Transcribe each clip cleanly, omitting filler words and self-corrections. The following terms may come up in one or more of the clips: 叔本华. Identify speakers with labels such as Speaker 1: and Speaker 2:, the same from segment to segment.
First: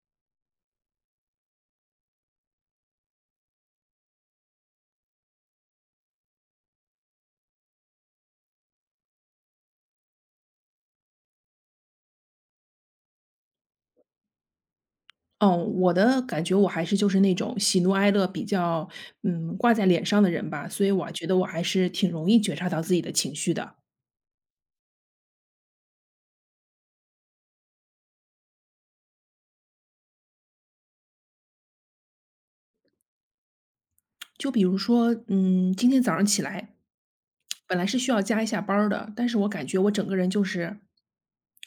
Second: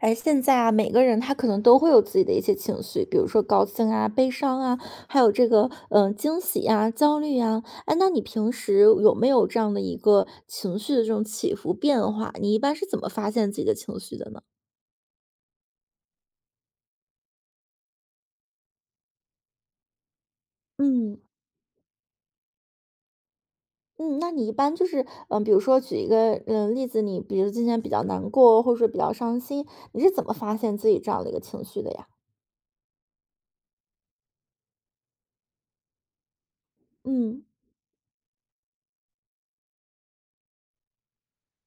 Speaker 1: 哎，现在啊，每个人他可能都会有自己的一些情绪，比如说高兴啊、悲伤啊，还有这个惊喜呀、焦虑呀。哎，那你平时有没有这样的一个情绪的这种起伏变化？你一般是怎么发现自己的情绪的呢？
Speaker 2: 哦，我的感觉我还是就是那种喜怒哀乐比较，挂在脸上的人吧，所以我
Speaker 1: 嗯
Speaker 2: 觉得我还是挺容易觉察到自己的情绪的。
Speaker 1: 嗯，那你一般就是比如说举一个例子，你比如今天比较难过，或者说比较伤心，你是怎么发现自己这样的一个情绪的呀？
Speaker 2: 就比如说，今天早上起来，
Speaker 1: 嗯。
Speaker 2: 本来是需要加一下班儿的，但是我感觉我整个人就是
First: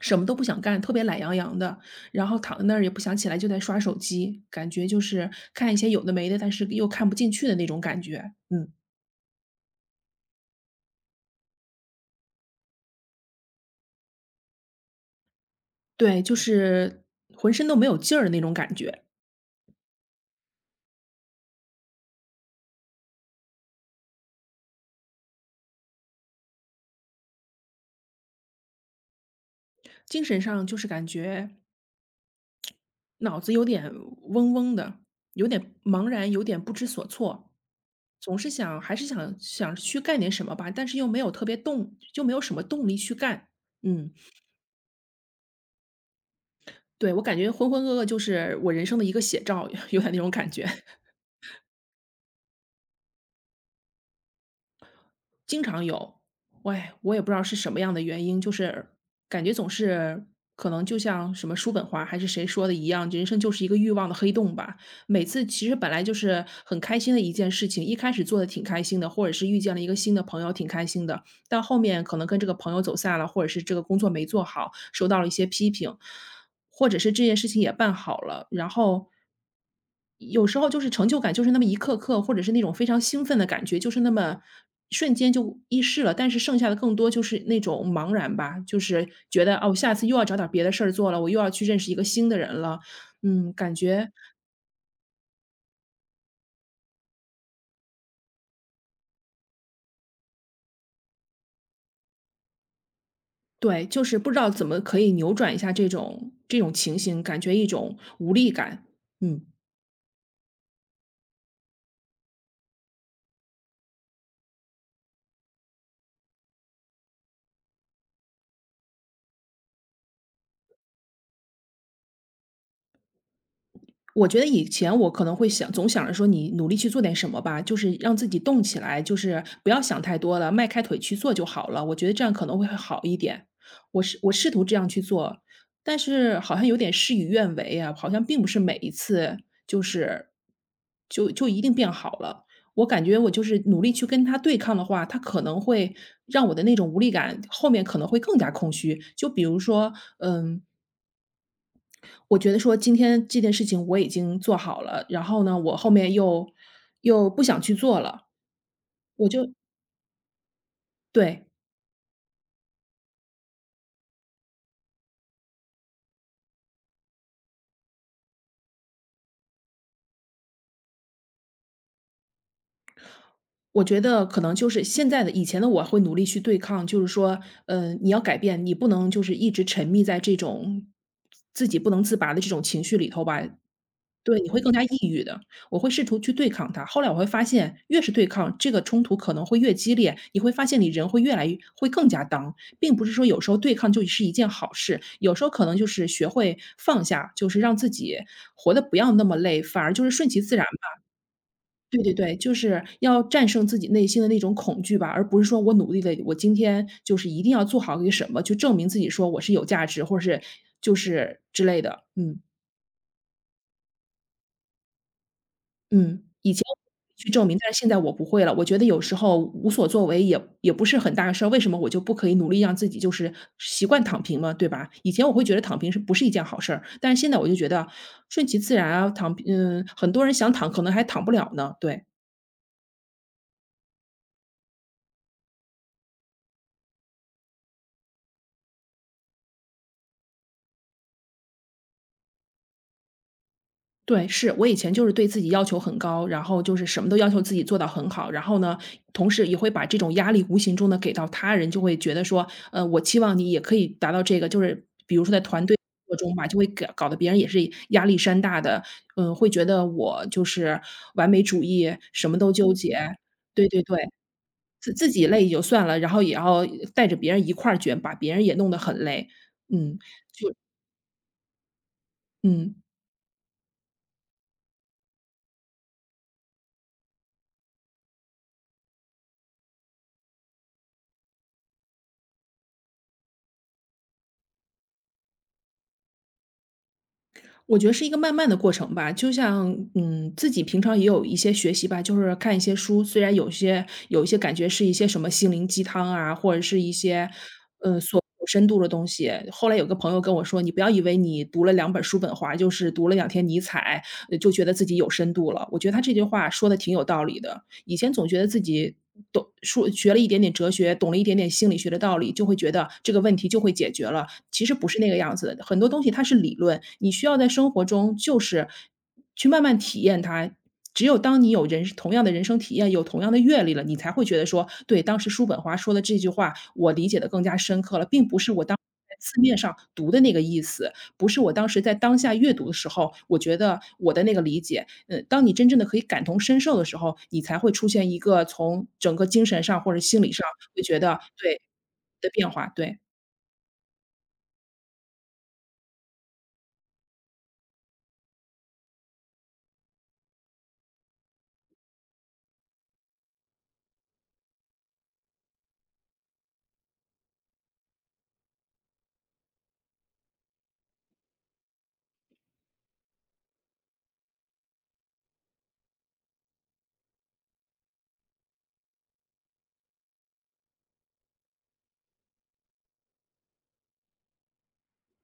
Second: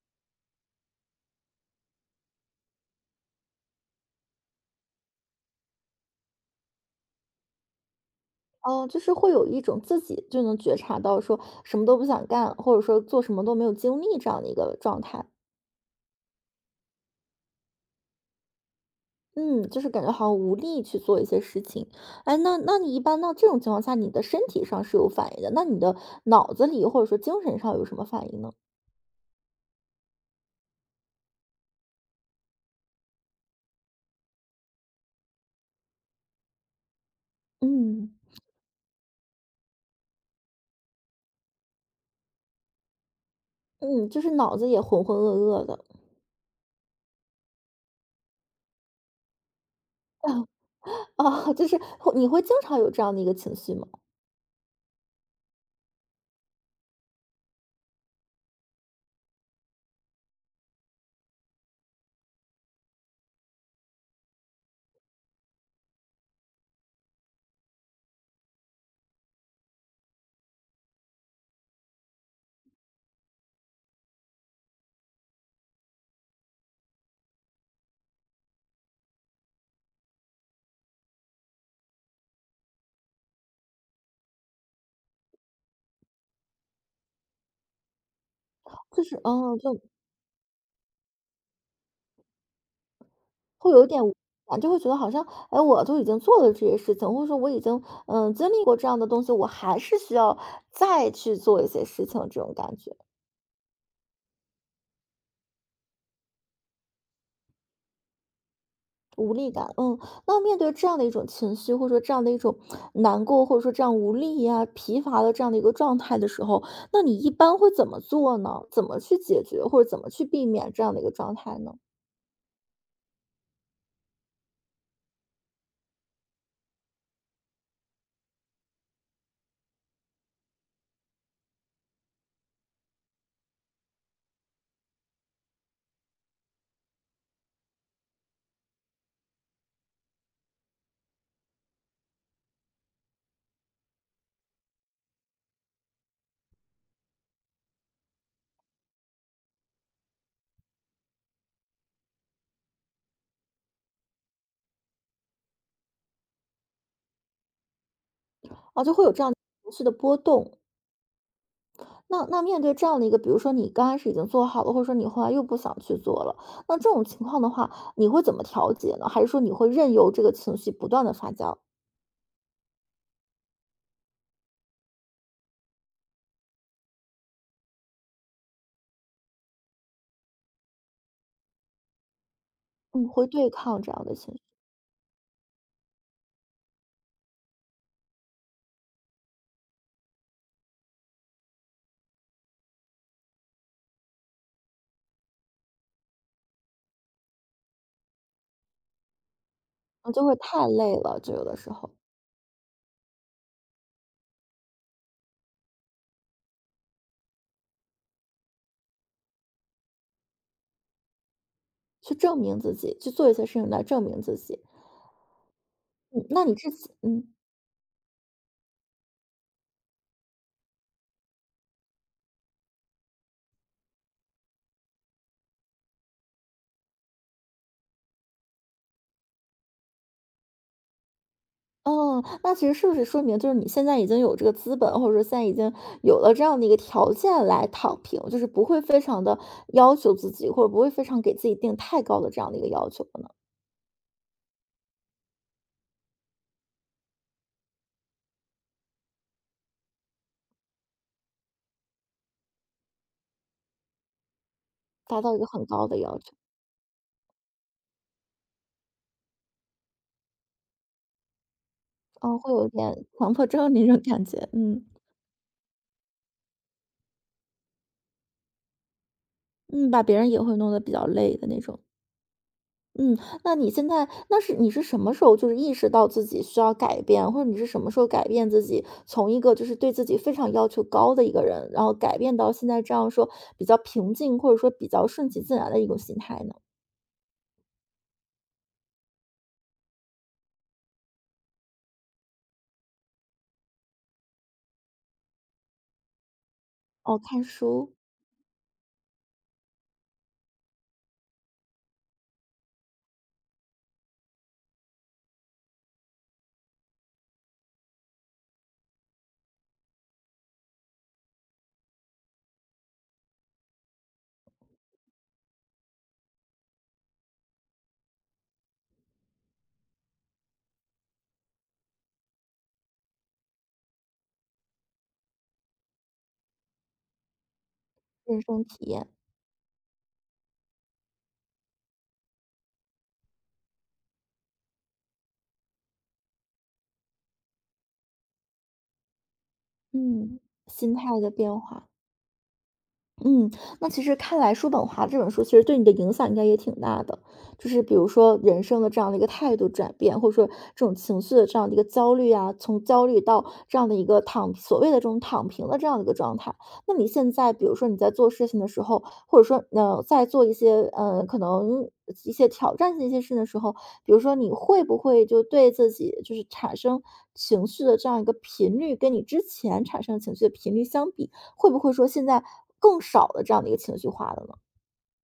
Speaker 2: 什么都不想干，特别懒洋洋的，然后躺在那儿也不想起来，就在刷手机，感觉就是看一些有的没的，但是又看不进去的那种感觉。嗯，
Speaker 1: 哦，就是会有一种自己就能觉察到说什么都不想干，或者说做什么都没有精力这样的一个状态。
Speaker 2: 对，就是浑身都没有劲儿的那种感觉，
Speaker 1: 嗯，就是感觉好像无力去做一些事情。哎，那你一般到这种情况下，你的身体上是有反应的，那你的脑子里或者说精神上有什么反应呢？
Speaker 2: 精神上就是感觉。脑子有点嗡嗡的，有点茫然，有点不知所措，
Speaker 1: 嗯
Speaker 2: 总是想还是想想去干点什么吧，但是又没有特别动，就没有什么动力去干。
Speaker 1: 嗯，
Speaker 2: 嗯，
Speaker 1: 就是脑子也浑浑噩噩的
Speaker 2: 对，我感觉浑浑噩噩就是我人生的一个写照，有点那种感觉。
Speaker 1: 啊，就是你会经常有这样的一个情绪吗？
Speaker 2: 经常有，喂，我也不知道是什么样的原因，就是感觉总是可能就像什么叔本华还是谁说的一样，人生就是一个欲望的黑洞吧。每次其实本来就是很开心的一件事情，一开始做的挺开心的，或者是遇见了一个新的朋友挺开心的，到后面可能跟这个朋友走散了，或者是这个工作没做好，受到了一些批评，或者是这件事情也办好了，然后有时候就是成就感就是那么一刻刻，或者是那种非常兴奋的感觉，就是那么瞬间就易逝了。但是剩下的更多就是那种茫然吧，就
Speaker 1: 就
Speaker 2: 是
Speaker 1: 是，
Speaker 2: 觉得
Speaker 1: 哦，
Speaker 2: 哦，
Speaker 1: 就
Speaker 2: 我下次又要找点别的事儿做了，我又要去认识一个新的人了。嗯，
Speaker 1: 会
Speaker 2: 感
Speaker 1: 有一点无
Speaker 2: 觉
Speaker 1: 力感就会觉得好像，哎，我都已经做了这些事情，或者说我已经经历过这样的东西，我还是需要再去做一些事情，这种感觉
Speaker 2: 对，就是不知道怎么可以扭转一下这种情形，感觉一种无力感。
Speaker 1: 无
Speaker 2: 嗯。
Speaker 1: 力感。嗯，那面对这样的一种情绪，或者说这样的一种难过，或者说这样无力呀、疲乏的这样的一个状态的时候，那你一般会怎么做呢？怎么去解决，或者怎么去避免这样的一个状态呢？
Speaker 2: 我觉得以前我可能会想总想着说你努力去做点什么吧，就是让自己动起来，就是不要想太多了，迈开腿去做就好了。我觉得这样可能会好一点。我试图这样去做，但是好像有点事与愿违啊，好像并不是每一次就是就一定变好了。我感觉我就是努力去跟他对抗的话，他可能会让我的那种无力感后面可能会更加空虚。就比如说，嗯，我觉得说今天这件事情我已经做好了，然后呢，我后面又不想去做了，
Speaker 1: 啊，就会有这
Speaker 2: 我
Speaker 1: 样
Speaker 2: 就
Speaker 1: 情绪的波动。
Speaker 2: 对，
Speaker 1: 那面对这样的一个，比如说你刚开始已经做好了，或者说你后来又不想去做了，那这种情况的话，你会怎么调节呢？还是说你会任由这个情绪不断的发酵？
Speaker 2: 我觉得可能就是现在的以前的我会努力去对抗，就是说，你要改变，你不能就是一直沉迷在这种自己不能自拔的这种情绪里
Speaker 1: 嗯，
Speaker 2: 头
Speaker 1: 会
Speaker 2: 吧，
Speaker 1: 对抗这样的情
Speaker 2: 对，
Speaker 1: 绪，
Speaker 2: 你会更加抑郁的。我会试图去对抗它，后来我会发现，越是对抗，这个冲突可能会越激烈。你会发现你人会越来越会更加当，并不是说有时候对抗就是一件好事，有时候可能就是学会放下，就是让自己活得不要那么累，反而就是
Speaker 1: 嗯，就
Speaker 2: 顺
Speaker 1: 会
Speaker 2: 其自然
Speaker 1: 太累
Speaker 2: 吧。
Speaker 1: 了，就有的时候
Speaker 2: 对对对，就是要战胜自己内心的那种恐惧吧，而不是说我努力的，我今天就是一定要做好一个什么，去证明自己说我是有价值，或者是就是之类的，
Speaker 1: 去
Speaker 2: 嗯。
Speaker 1: 证明自己，去做一些事情来证明自己。
Speaker 2: 嗯，
Speaker 1: 嗯，那
Speaker 2: 以
Speaker 1: 你
Speaker 2: 前
Speaker 1: 之前，
Speaker 2: 去
Speaker 1: 嗯。
Speaker 2: 证明，但是现在我不会了。我觉得有时候无所作为也不是很大事儿，为什么我就不可以努力让自己就是习惯躺平嘛，对吧？以前我会觉得躺平是不是一件好事儿，但是现在我就觉得顺其自然啊，躺平很多人想躺可能还躺不了呢，对。
Speaker 1: 哦，那其实是不是说明就是你现在已经有这个资本，或者说现在已经有了这样的一个条件来躺平，就是不会非常的要求自己，或者不会非常给自己定太高的这样的一个要求。
Speaker 2: 对，是，我以前就是对自己要求很高，然后就是什么都要求自己做到很好，然后呢，同时也会把这种压力无形中的给到他人，就会觉得说，我期望你也可以达到这个，就是比
Speaker 1: 达
Speaker 2: 如说
Speaker 1: 到一
Speaker 2: 在
Speaker 1: 个
Speaker 2: 团
Speaker 1: 很
Speaker 2: 队
Speaker 1: 高的
Speaker 2: 合
Speaker 1: 要
Speaker 2: 作中
Speaker 1: 求，
Speaker 2: 吧，就会搞得别人也是压力山大的，嗯，会觉得我就是完美主义，什么
Speaker 1: 嗯，
Speaker 2: 都
Speaker 1: 会有一
Speaker 2: 纠结。
Speaker 1: 点强迫
Speaker 2: 对
Speaker 1: 症
Speaker 2: 对
Speaker 1: 那
Speaker 2: 对，
Speaker 1: 种感觉，嗯，
Speaker 2: 自己累也就算了，然后也要带着别人一块儿卷，把别人也弄得很累。
Speaker 1: 嗯，
Speaker 2: 嗯，
Speaker 1: 把别人也会弄得比较累的那种。
Speaker 2: 嗯。
Speaker 1: 嗯，那你现在你是什么时候就是意识到自己需要改变，或者你是什么时候改变自己，从一个就是对自己非常要求高的一个人，然后改变到现在这样说比较平静，或者说比较顺其自然的一种心态呢？
Speaker 2: 我觉得是一个慢慢的过程吧，就像自己平常也有一些学习吧，就是看一些书，虽然有一些感觉是一些什么心灵鸡汤啊，或者是一
Speaker 1: 哦，
Speaker 2: 些
Speaker 1: 看书、
Speaker 2: 所有深度的东西。后来有个朋友跟我说：“你不要以为你读了两本叔本华，就是读了两天尼采，就觉得自己有深度了。”我觉得他这句话说的挺有道理的。以前总觉得自己懂说学了一点点哲学，懂了一点点心理学的道理，就会觉得这个问题就会解决了，其实不是那个样子的。很多东西它是理论，你需要在生活中就是去慢慢体验它。只有当你有人同样的人生体验，有同样的阅历了，你才会觉得说，对，当时叔本华说的这句话，我理解的更加深刻了，并不
Speaker 1: 人
Speaker 2: 是
Speaker 1: 生
Speaker 2: 我当
Speaker 1: 体验，
Speaker 2: 在字面上读的那个意思，不是我当时在当下阅读的时候，我觉得我的那个理解。嗯，当你真正的可以感同身受的时候，你才会出现一个从整个精神上或者心理
Speaker 1: 嗯，
Speaker 2: 上会
Speaker 1: 心
Speaker 2: 觉得
Speaker 1: 态的变
Speaker 2: 对，
Speaker 1: 化。
Speaker 2: 的变化，对。
Speaker 1: 嗯，那其实看来叔本华这本书其实对你的影响应该也挺大的，就是比如说人生的这样的一个态度转变，或者说这种情绪的这样的一个焦虑啊，从焦虑到这样的一个躺所谓的这种躺平的这样的一个状态。那你现在比如说你在做事情的时候，或者说在做一些可能一些挑战性一些事的时候，比如说你会不会就对自己就是产生情绪的这样一个频率，跟你之前产生情绪的频率相比？会不会说现在更少了这样的一个情绪化的呢？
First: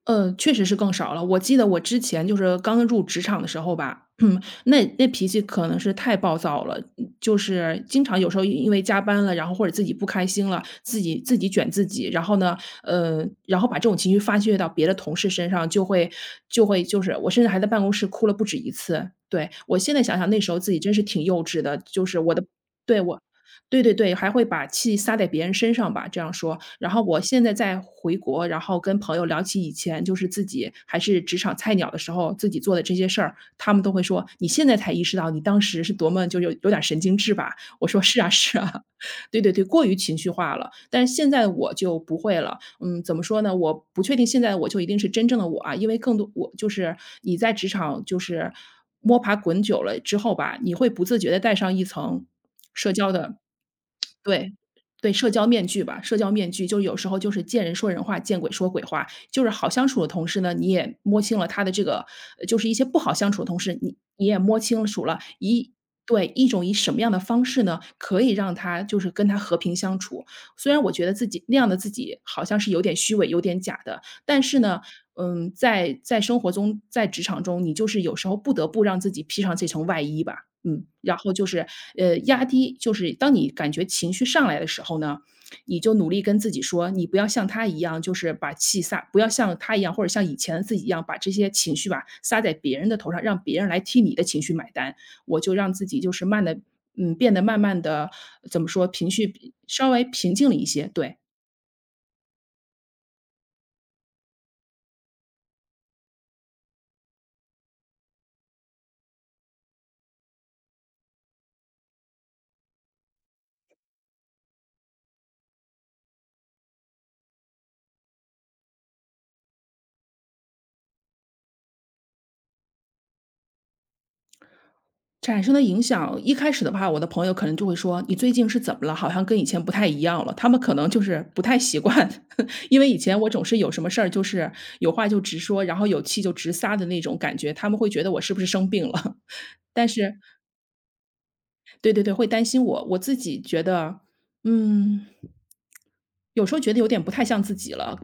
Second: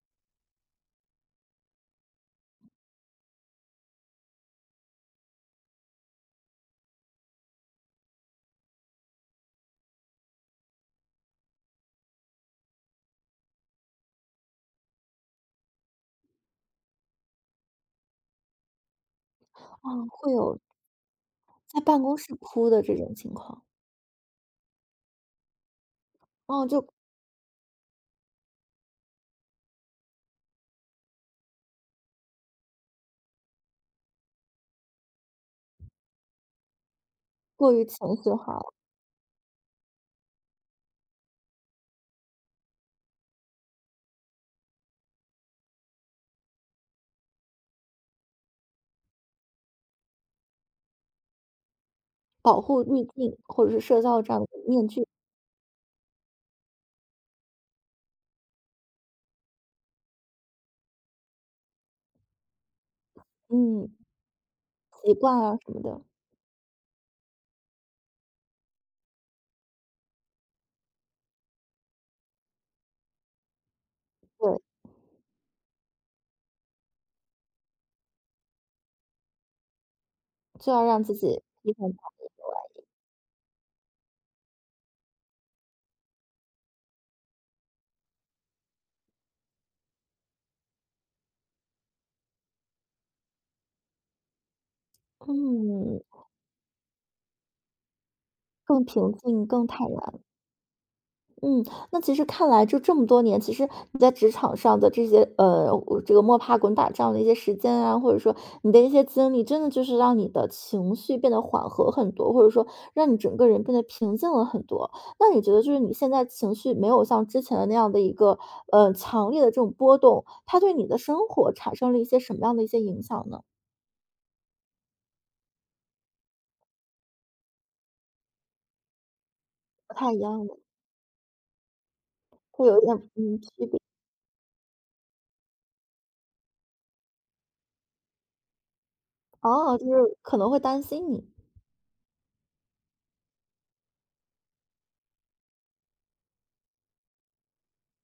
Speaker 2: 确实是更少了。我记得我之前就是刚入职场的时候吧，那脾气可能是太暴躁了，就是经常有时候因为加班了，然后或者自己不开心了，自己卷自己，然后呢，然后把这种情绪发泄到别的同事身上，就会就是我甚至还在办公室哭了不止一次。对，我
Speaker 1: 啊，
Speaker 2: 现在想想
Speaker 1: 会
Speaker 2: 那时
Speaker 1: 有
Speaker 2: 候自己真是挺幼稚的，
Speaker 1: 在办
Speaker 2: 就
Speaker 1: 公
Speaker 2: 是
Speaker 1: 室
Speaker 2: 我的
Speaker 1: 哭的这
Speaker 2: 对，
Speaker 1: 种情况，
Speaker 2: 对对对，还会把气撒在别人身上吧，这样说。
Speaker 1: 啊，就
Speaker 2: 然后我现在在回国，然后跟朋友聊起以前就是自己还是职场菜鸟的时候，自己做的这些事儿，他们都会说：“你现在才意识到你当时是多么就有点儿神经质吧？”
Speaker 1: 过于
Speaker 2: 我说：
Speaker 1: 情
Speaker 2: “是啊，
Speaker 1: 绪化
Speaker 2: 是
Speaker 1: 了，
Speaker 2: 啊。对对对，过于情绪化了。但是现在我就不会了，怎么说呢？我不确定现在我就一定是真正的我啊，因为更多我就是你在职场就是摸爬滚久了之后吧，你会不自觉地带上一层
Speaker 1: 保护
Speaker 2: 社
Speaker 1: 滤
Speaker 2: 交的
Speaker 1: 镜或者是社交这样的
Speaker 2: 对，
Speaker 1: 面具，
Speaker 2: 对，社交面具吧，社交面具，就有时候就是见人说人话，见鬼说鬼话。就是好相处的同事呢，你也摸清了他的这个就是一些不好相处的同事，
Speaker 1: 嗯，
Speaker 2: 你也摸清楚
Speaker 1: 习
Speaker 2: 了
Speaker 1: 惯啊
Speaker 2: 一
Speaker 1: 什么的，
Speaker 2: 对，一种以什么样的方式呢，可以让他就是跟他和平相处。虽然我觉得自己那样的自己好像是有点虚伪、有点假的，但是
Speaker 1: 对，
Speaker 2: 呢，嗯，在生活中，在职场中，你就是有时候不得不让自己披上这层外衣吧，
Speaker 1: 就要
Speaker 2: 嗯，
Speaker 1: 让自
Speaker 2: 然后
Speaker 1: 己
Speaker 2: 就是，
Speaker 1: 提前
Speaker 2: 压低，就是当你感觉情绪上来的时候呢，你就努力跟自己说，你不要像他一样，就是把气撒，不要像他一样，或者像以前的自己一样，把这些情绪吧撒在别人的头上，让别人来替你的情绪买单。我就让自己
Speaker 1: 嗯，
Speaker 2: 就是慢的，嗯，变得慢慢的怎么
Speaker 1: 更
Speaker 2: 说，情
Speaker 1: 平静、
Speaker 2: 绪
Speaker 1: 更坦
Speaker 2: 稍微
Speaker 1: 然。
Speaker 2: 平静了一些，对。
Speaker 1: 嗯，那其实看来就这么多年，其实你在职场上的这些这个摸爬滚打这样的一些时间啊，或者说你的一些经历，真的就是让你的情绪变得缓和很多，或者说让你整个人变得平静了很多。那你觉得就是你现在情绪没有像之前的那样的一个强烈的这种波动，它对你的生活产生了一些什么样的一些影响呢？
Speaker 2: 产生的影响，一开始的话，我的朋友可能就会说："你最近是怎么了？好像跟以前不太
Speaker 1: 不
Speaker 2: 一
Speaker 1: 太一
Speaker 2: 样了。"
Speaker 1: 样
Speaker 2: 他
Speaker 1: 的，
Speaker 2: 们可能就是不太习惯，
Speaker 1: 会
Speaker 2: 因
Speaker 1: 有一
Speaker 2: 为以
Speaker 1: 点
Speaker 2: 前我总
Speaker 1: 区
Speaker 2: 是有
Speaker 1: 别
Speaker 2: 什么事儿，就是有话就直说，然后有气就直撒的那种感觉，他们会觉得我是不是生病了？
Speaker 1: 哦，就
Speaker 2: 但是
Speaker 1: 是可能会担心你，
Speaker 2: 对对对，会担心我。我自己觉得，嗯。有时候觉得有点不太像自己了，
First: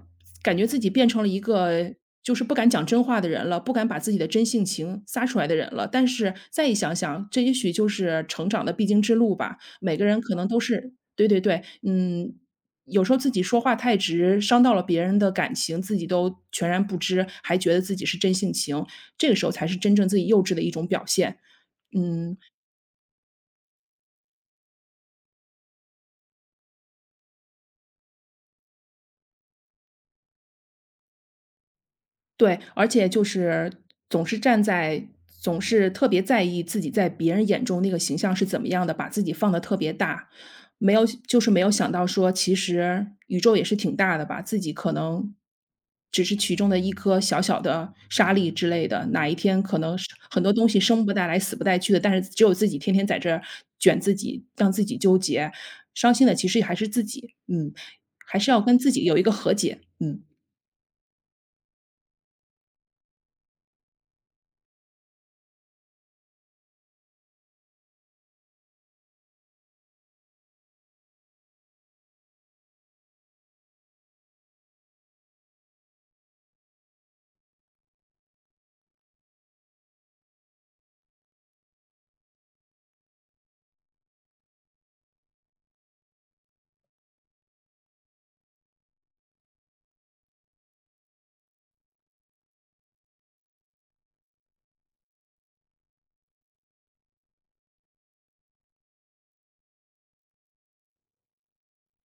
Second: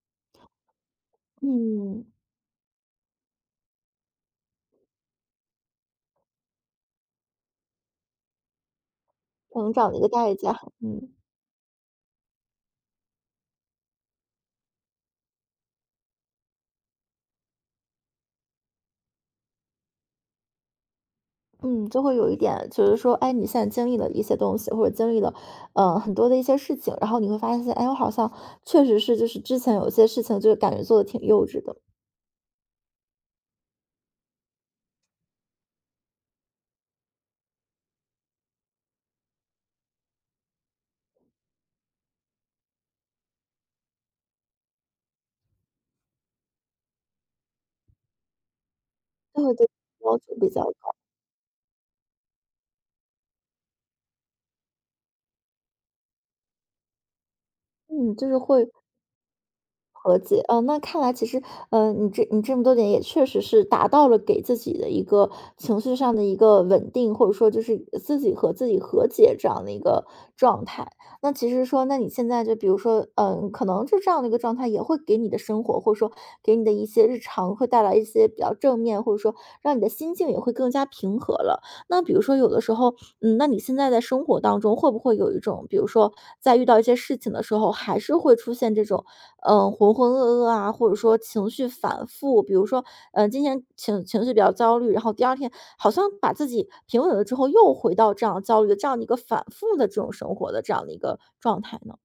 Speaker 2: 感觉自己变成了一个
Speaker 1: 嗯，
Speaker 2: 就是不敢讲真话的人了，不敢把自己的真性情撒出来的人了。但是再一想想，这也许就是成长的必经之路吧。
Speaker 1: 成长
Speaker 2: 每
Speaker 1: 的一
Speaker 2: 个
Speaker 1: 个
Speaker 2: 人
Speaker 1: 代
Speaker 2: 可能都
Speaker 1: 价，
Speaker 2: 是
Speaker 1: 嗯。
Speaker 2: 对对对，嗯，有时候自己说话太直，伤到了别人的感情，自己都全然不知，还觉得自己是真性情，这个时候才是真正自己幼稚的一种表现。
Speaker 1: 嗯，就会有
Speaker 2: 嗯，
Speaker 1: 一点，就是说，哎，你现在经历了一些东西，或者经历了，很多的一些事情，然后你会发现，哎，我好像确实是，就是之前有些事情，就是感觉做的挺幼稚的，
Speaker 2: 对，而且就是总是站在总是特别在意自己在别人眼中那个形象是怎么样的，把自己放得特别大，没有就是没有想到说，其实宇宙也是挺大的吧，自己可能只是其中的一颗小小的沙粒之类的，哪一
Speaker 1: 就会
Speaker 2: 天
Speaker 1: 对自
Speaker 2: 可能是
Speaker 1: 己要求
Speaker 2: 很
Speaker 1: 比
Speaker 2: 多
Speaker 1: 较
Speaker 2: 东西
Speaker 1: 高，
Speaker 2: 生不带来死不带去的，但是只有自己天天在这儿卷自己，让自己纠结，伤心的其实还是自己，嗯，
Speaker 1: 嗯，就是
Speaker 2: 还是要
Speaker 1: 会
Speaker 2: 跟自己有一个和解，
Speaker 1: 和
Speaker 2: 嗯。
Speaker 1: 解，嗯，那看来其实，嗯，你这么多年也确实是达到了给自己的一个情绪上的一个稳定，或者说就是自己和自己和解这样的一个状态。那其实说，那你现在就比如说，嗯，可能就这样的一个状态也会给你的生活，或者说给你的一些日常会带来一些比较正面，或者说让你的心境也会更加平和了。那比如说有的时候，嗯，那你现在在生活当中会不会有一种，比如说在遇到一些事情的时候，还是会出现这种嗯，浑浑噩噩啊，或者说情绪反复，比如说，嗯，今天情绪比较焦虑，然后第二天好像把自己平稳了之后，又回到这样焦虑的这样的一个反复的这种生活的这样的一个状态呢？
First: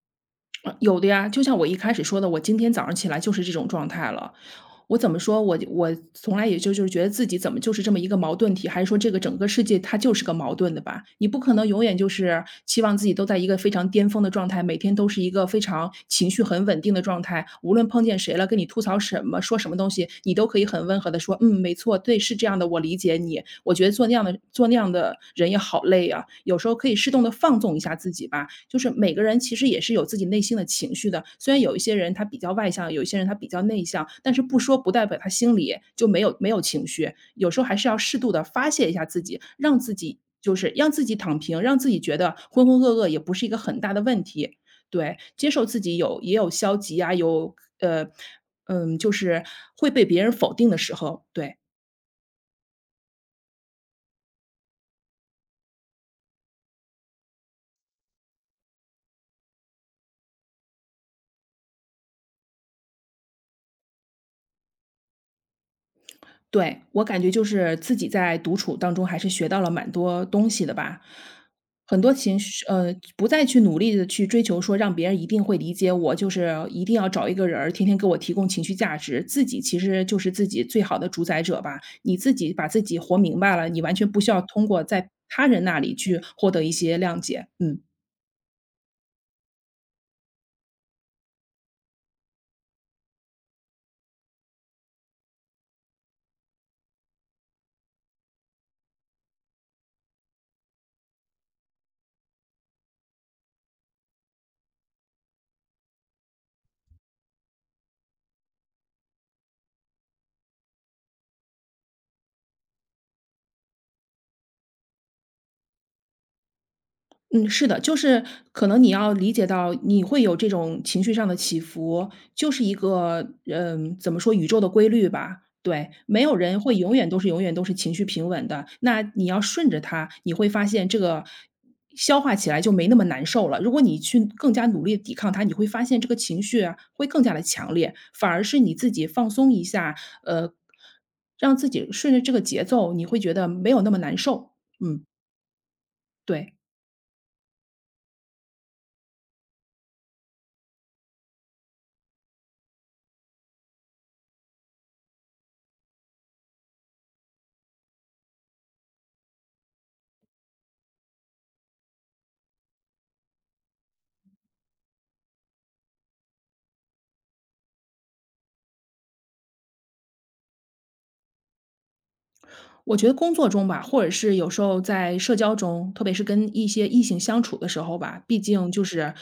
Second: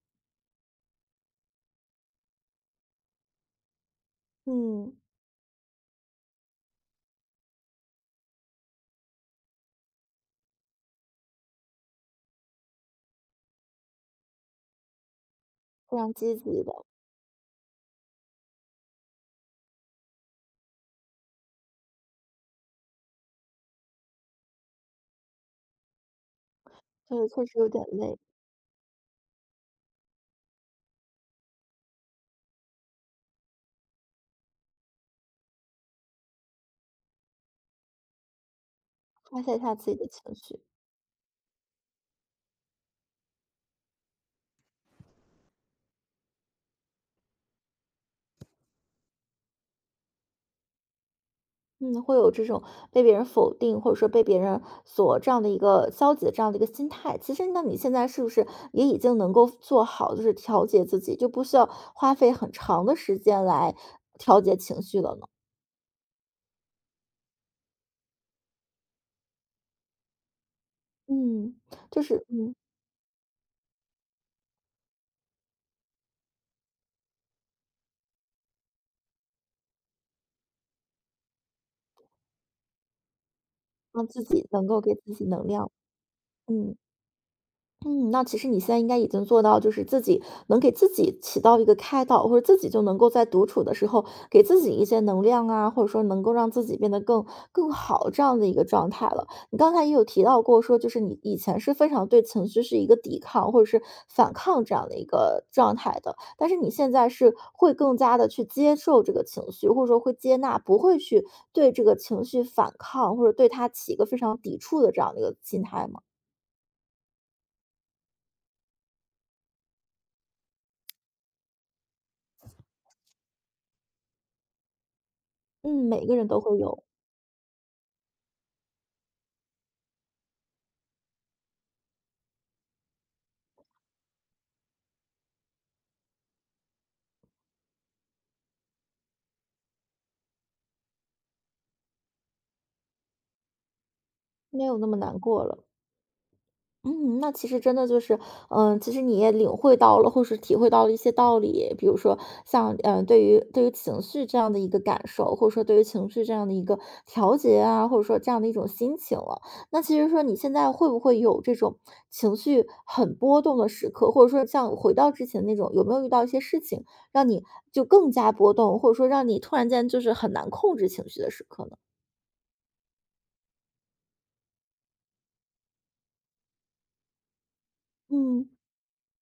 Speaker 2: 有的呀，就像我一开始说的，我今天早上起来就是这种状态了。
Speaker 1: 嗯，
Speaker 2: 我怎么说，我从来也就就是觉得自己怎么就是这么一个矛盾体，还是说这个整个世界它就是个矛盾的吧？你不可能永远就是期望自己都在一个非常巅峰的状态，每天都是一个非常
Speaker 1: 非常
Speaker 2: 情
Speaker 1: 积
Speaker 2: 绪
Speaker 1: 极
Speaker 2: 很稳
Speaker 1: 的，
Speaker 2: 定的状态，无论碰见谁了，跟你吐槽什么，说什么东西，你都可以很温和的说，嗯，没错，对，是这样的，我理解你。我觉得做那样的做那样的人也好累啊，有时候可以适
Speaker 1: 就
Speaker 2: 当
Speaker 1: 是
Speaker 2: 的
Speaker 1: 确
Speaker 2: 放
Speaker 1: 实有
Speaker 2: 纵一
Speaker 1: 点
Speaker 2: 下自
Speaker 1: 累，
Speaker 2: 己吧。就是每个人其实也是有自己内心的情绪的，虽然有一些人他比较外向，有一些人他比较内向，但是不说不代表他心里就没有情绪。有时候还是要适度的发泄一下自己，
Speaker 1: 发泄一下
Speaker 2: 让
Speaker 1: 自
Speaker 2: 自
Speaker 1: 己的
Speaker 2: 己
Speaker 1: 情
Speaker 2: 就
Speaker 1: 绪。
Speaker 2: 是让自己躺平，让自己觉得浑浑噩噩也不是一个很大的问题。对，接受自己有也有消极啊，有呃，嗯，就是会被别人否定的时候，对。
Speaker 1: 嗯，会有这种被别人否定，或者说被别人所这样的一个消极的这样的一个心态。其实，那你现在是不是也已经能够做好，就是调节自己，就不需要花费很长的时间来调节情绪了呢？
Speaker 2: 对，我感觉就是自己在独处当中还是学到了蛮多东西的吧。
Speaker 1: 嗯，
Speaker 2: 很
Speaker 1: 就
Speaker 2: 多
Speaker 1: 是
Speaker 2: 情
Speaker 1: 嗯，
Speaker 2: 绪，不再去努力的去追求说让别人一定会理解我，就是一定要找一个人儿天天给我提供情绪价值，自己其实就是自己最好的主宰者吧。你自己把自己活明白了，你完
Speaker 1: 让
Speaker 2: 全不
Speaker 1: 自
Speaker 2: 需要
Speaker 1: 己
Speaker 2: 通
Speaker 1: 能够
Speaker 2: 过
Speaker 1: 给
Speaker 2: 在
Speaker 1: 自己
Speaker 2: 他
Speaker 1: 能
Speaker 2: 人
Speaker 1: 量。
Speaker 2: 那里去获得一
Speaker 1: 嗯。
Speaker 2: 些谅解，嗯。
Speaker 1: 嗯，那其实你现在应该已经做到，就是自己能给自己起到一个开导，或者自己就能够在独处的时候给自己一些能量啊，或者说能够让自己变得更好这样的一个状态了。你刚才也有提到过说，就是你以前是非常对情绪是一个抵抗或者是反抗这样的一个状态的，但是你现在是会更加的去接受这个情绪，或者说会接纳，不会去对这个情绪反抗或者对它起一个非常抵触的这样的一个心态吗？
Speaker 2: 嗯，是的，就是可能你要理解到你会有这种情绪上的起伏，就是一个，嗯，怎么说宇宙的规律吧。
Speaker 1: 嗯，
Speaker 2: 对，
Speaker 1: 每个
Speaker 2: 没
Speaker 1: 人
Speaker 2: 有
Speaker 1: 都会
Speaker 2: 人会
Speaker 1: 有。
Speaker 2: 永远都是永远都是情绪平稳的，那你要顺着它，你会发现这个消化起来就没那么难受了。如果你去更加努力地抵抗它，你会发现这个情绪啊会更加的强烈，反而是你自己放松一下，呃，让自己顺着这个节奏，你会觉得没有那么难受。
Speaker 1: 没有那么
Speaker 2: 嗯，
Speaker 1: 难过了。
Speaker 2: 对。
Speaker 1: 嗯，那其实真的就是，嗯，其实你也领会到了，或是体会到了一些道理，比如说像，嗯，对于情绪这样的一个感受，或者说对于情绪这样的一个调节啊，或者说这样的一种心情了。那其实说你现在会不会有这种情绪很波动的时刻，或者说像回到之前那种，有没有遇到一些事情让你就更加波动，或者说让你突然间就是很难控制情绪的时刻呢？
Speaker 2: 我觉得工作中吧，或者是有时候在社交中，特别是跟一些异性相处的时候吧，毕
Speaker 1: 嗯，
Speaker 2: 竟就是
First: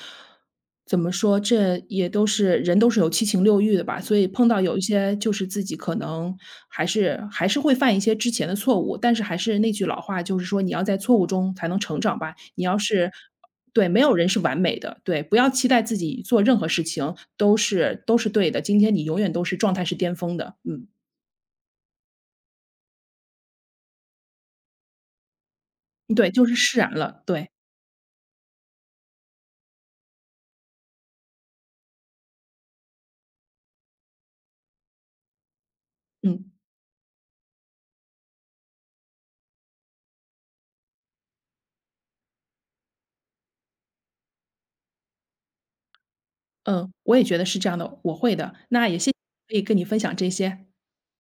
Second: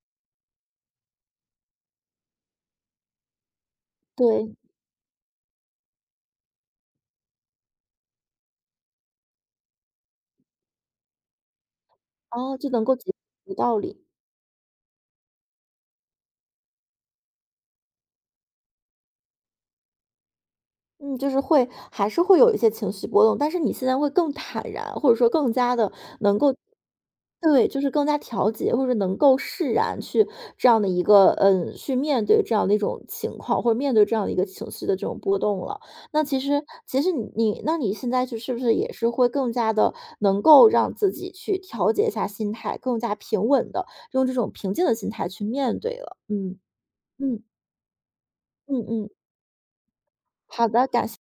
Speaker 2: 怎么说，这也都是人都是有七情六欲的吧，所以碰
Speaker 1: 对，
Speaker 2: 到有一些就是自己可能还是会犯一些之前的错误，但是还是那句老话，就是说你要在错误中才能成长吧。
Speaker 1: 哦，
Speaker 2: 你
Speaker 1: 就
Speaker 2: 要
Speaker 1: 能够
Speaker 2: 是
Speaker 1: 解会道
Speaker 2: 对，没
Speaker 1: 理。
Speaker 2: 有人是完美的，对，不要期待自己做任何事情都是都是对的，今天你永远都是状态是巅峰的，嗯，
Speaker 1: 嗯，就是会还是会有一些情绪波动，但是你现在会更坦然，或者说更加的
Speaker 2: 对，
Speaker 1: 能
Speaker 2: 就是
Speaker 1: 够
Speaker 2: 释然了，对，
Speaker 1: 对，就是更加调节，或者能够释然去这样的一个嗯，去面对这样的一种情况，或者面对这样的一个情绪的这种波动了。那其
Speaker 2: 嗯。
Speaker 1: 实其实你现在就是不是也是会更加的能够让自己去调节一下心态，更加平稳的用这种平静的心态去面对了。嗯，
Speaker 2: 嗯，我也觉
Speaker 1: 嗯，
Speaker 2: 得是这样的，我会的。
Speaker 1: 嗯
Speaker 2: 那也谢
Speaker 1: 嗯，
Speaker 2: 谢可以跟你分享这些。
Speaker 1: 好的，感谢。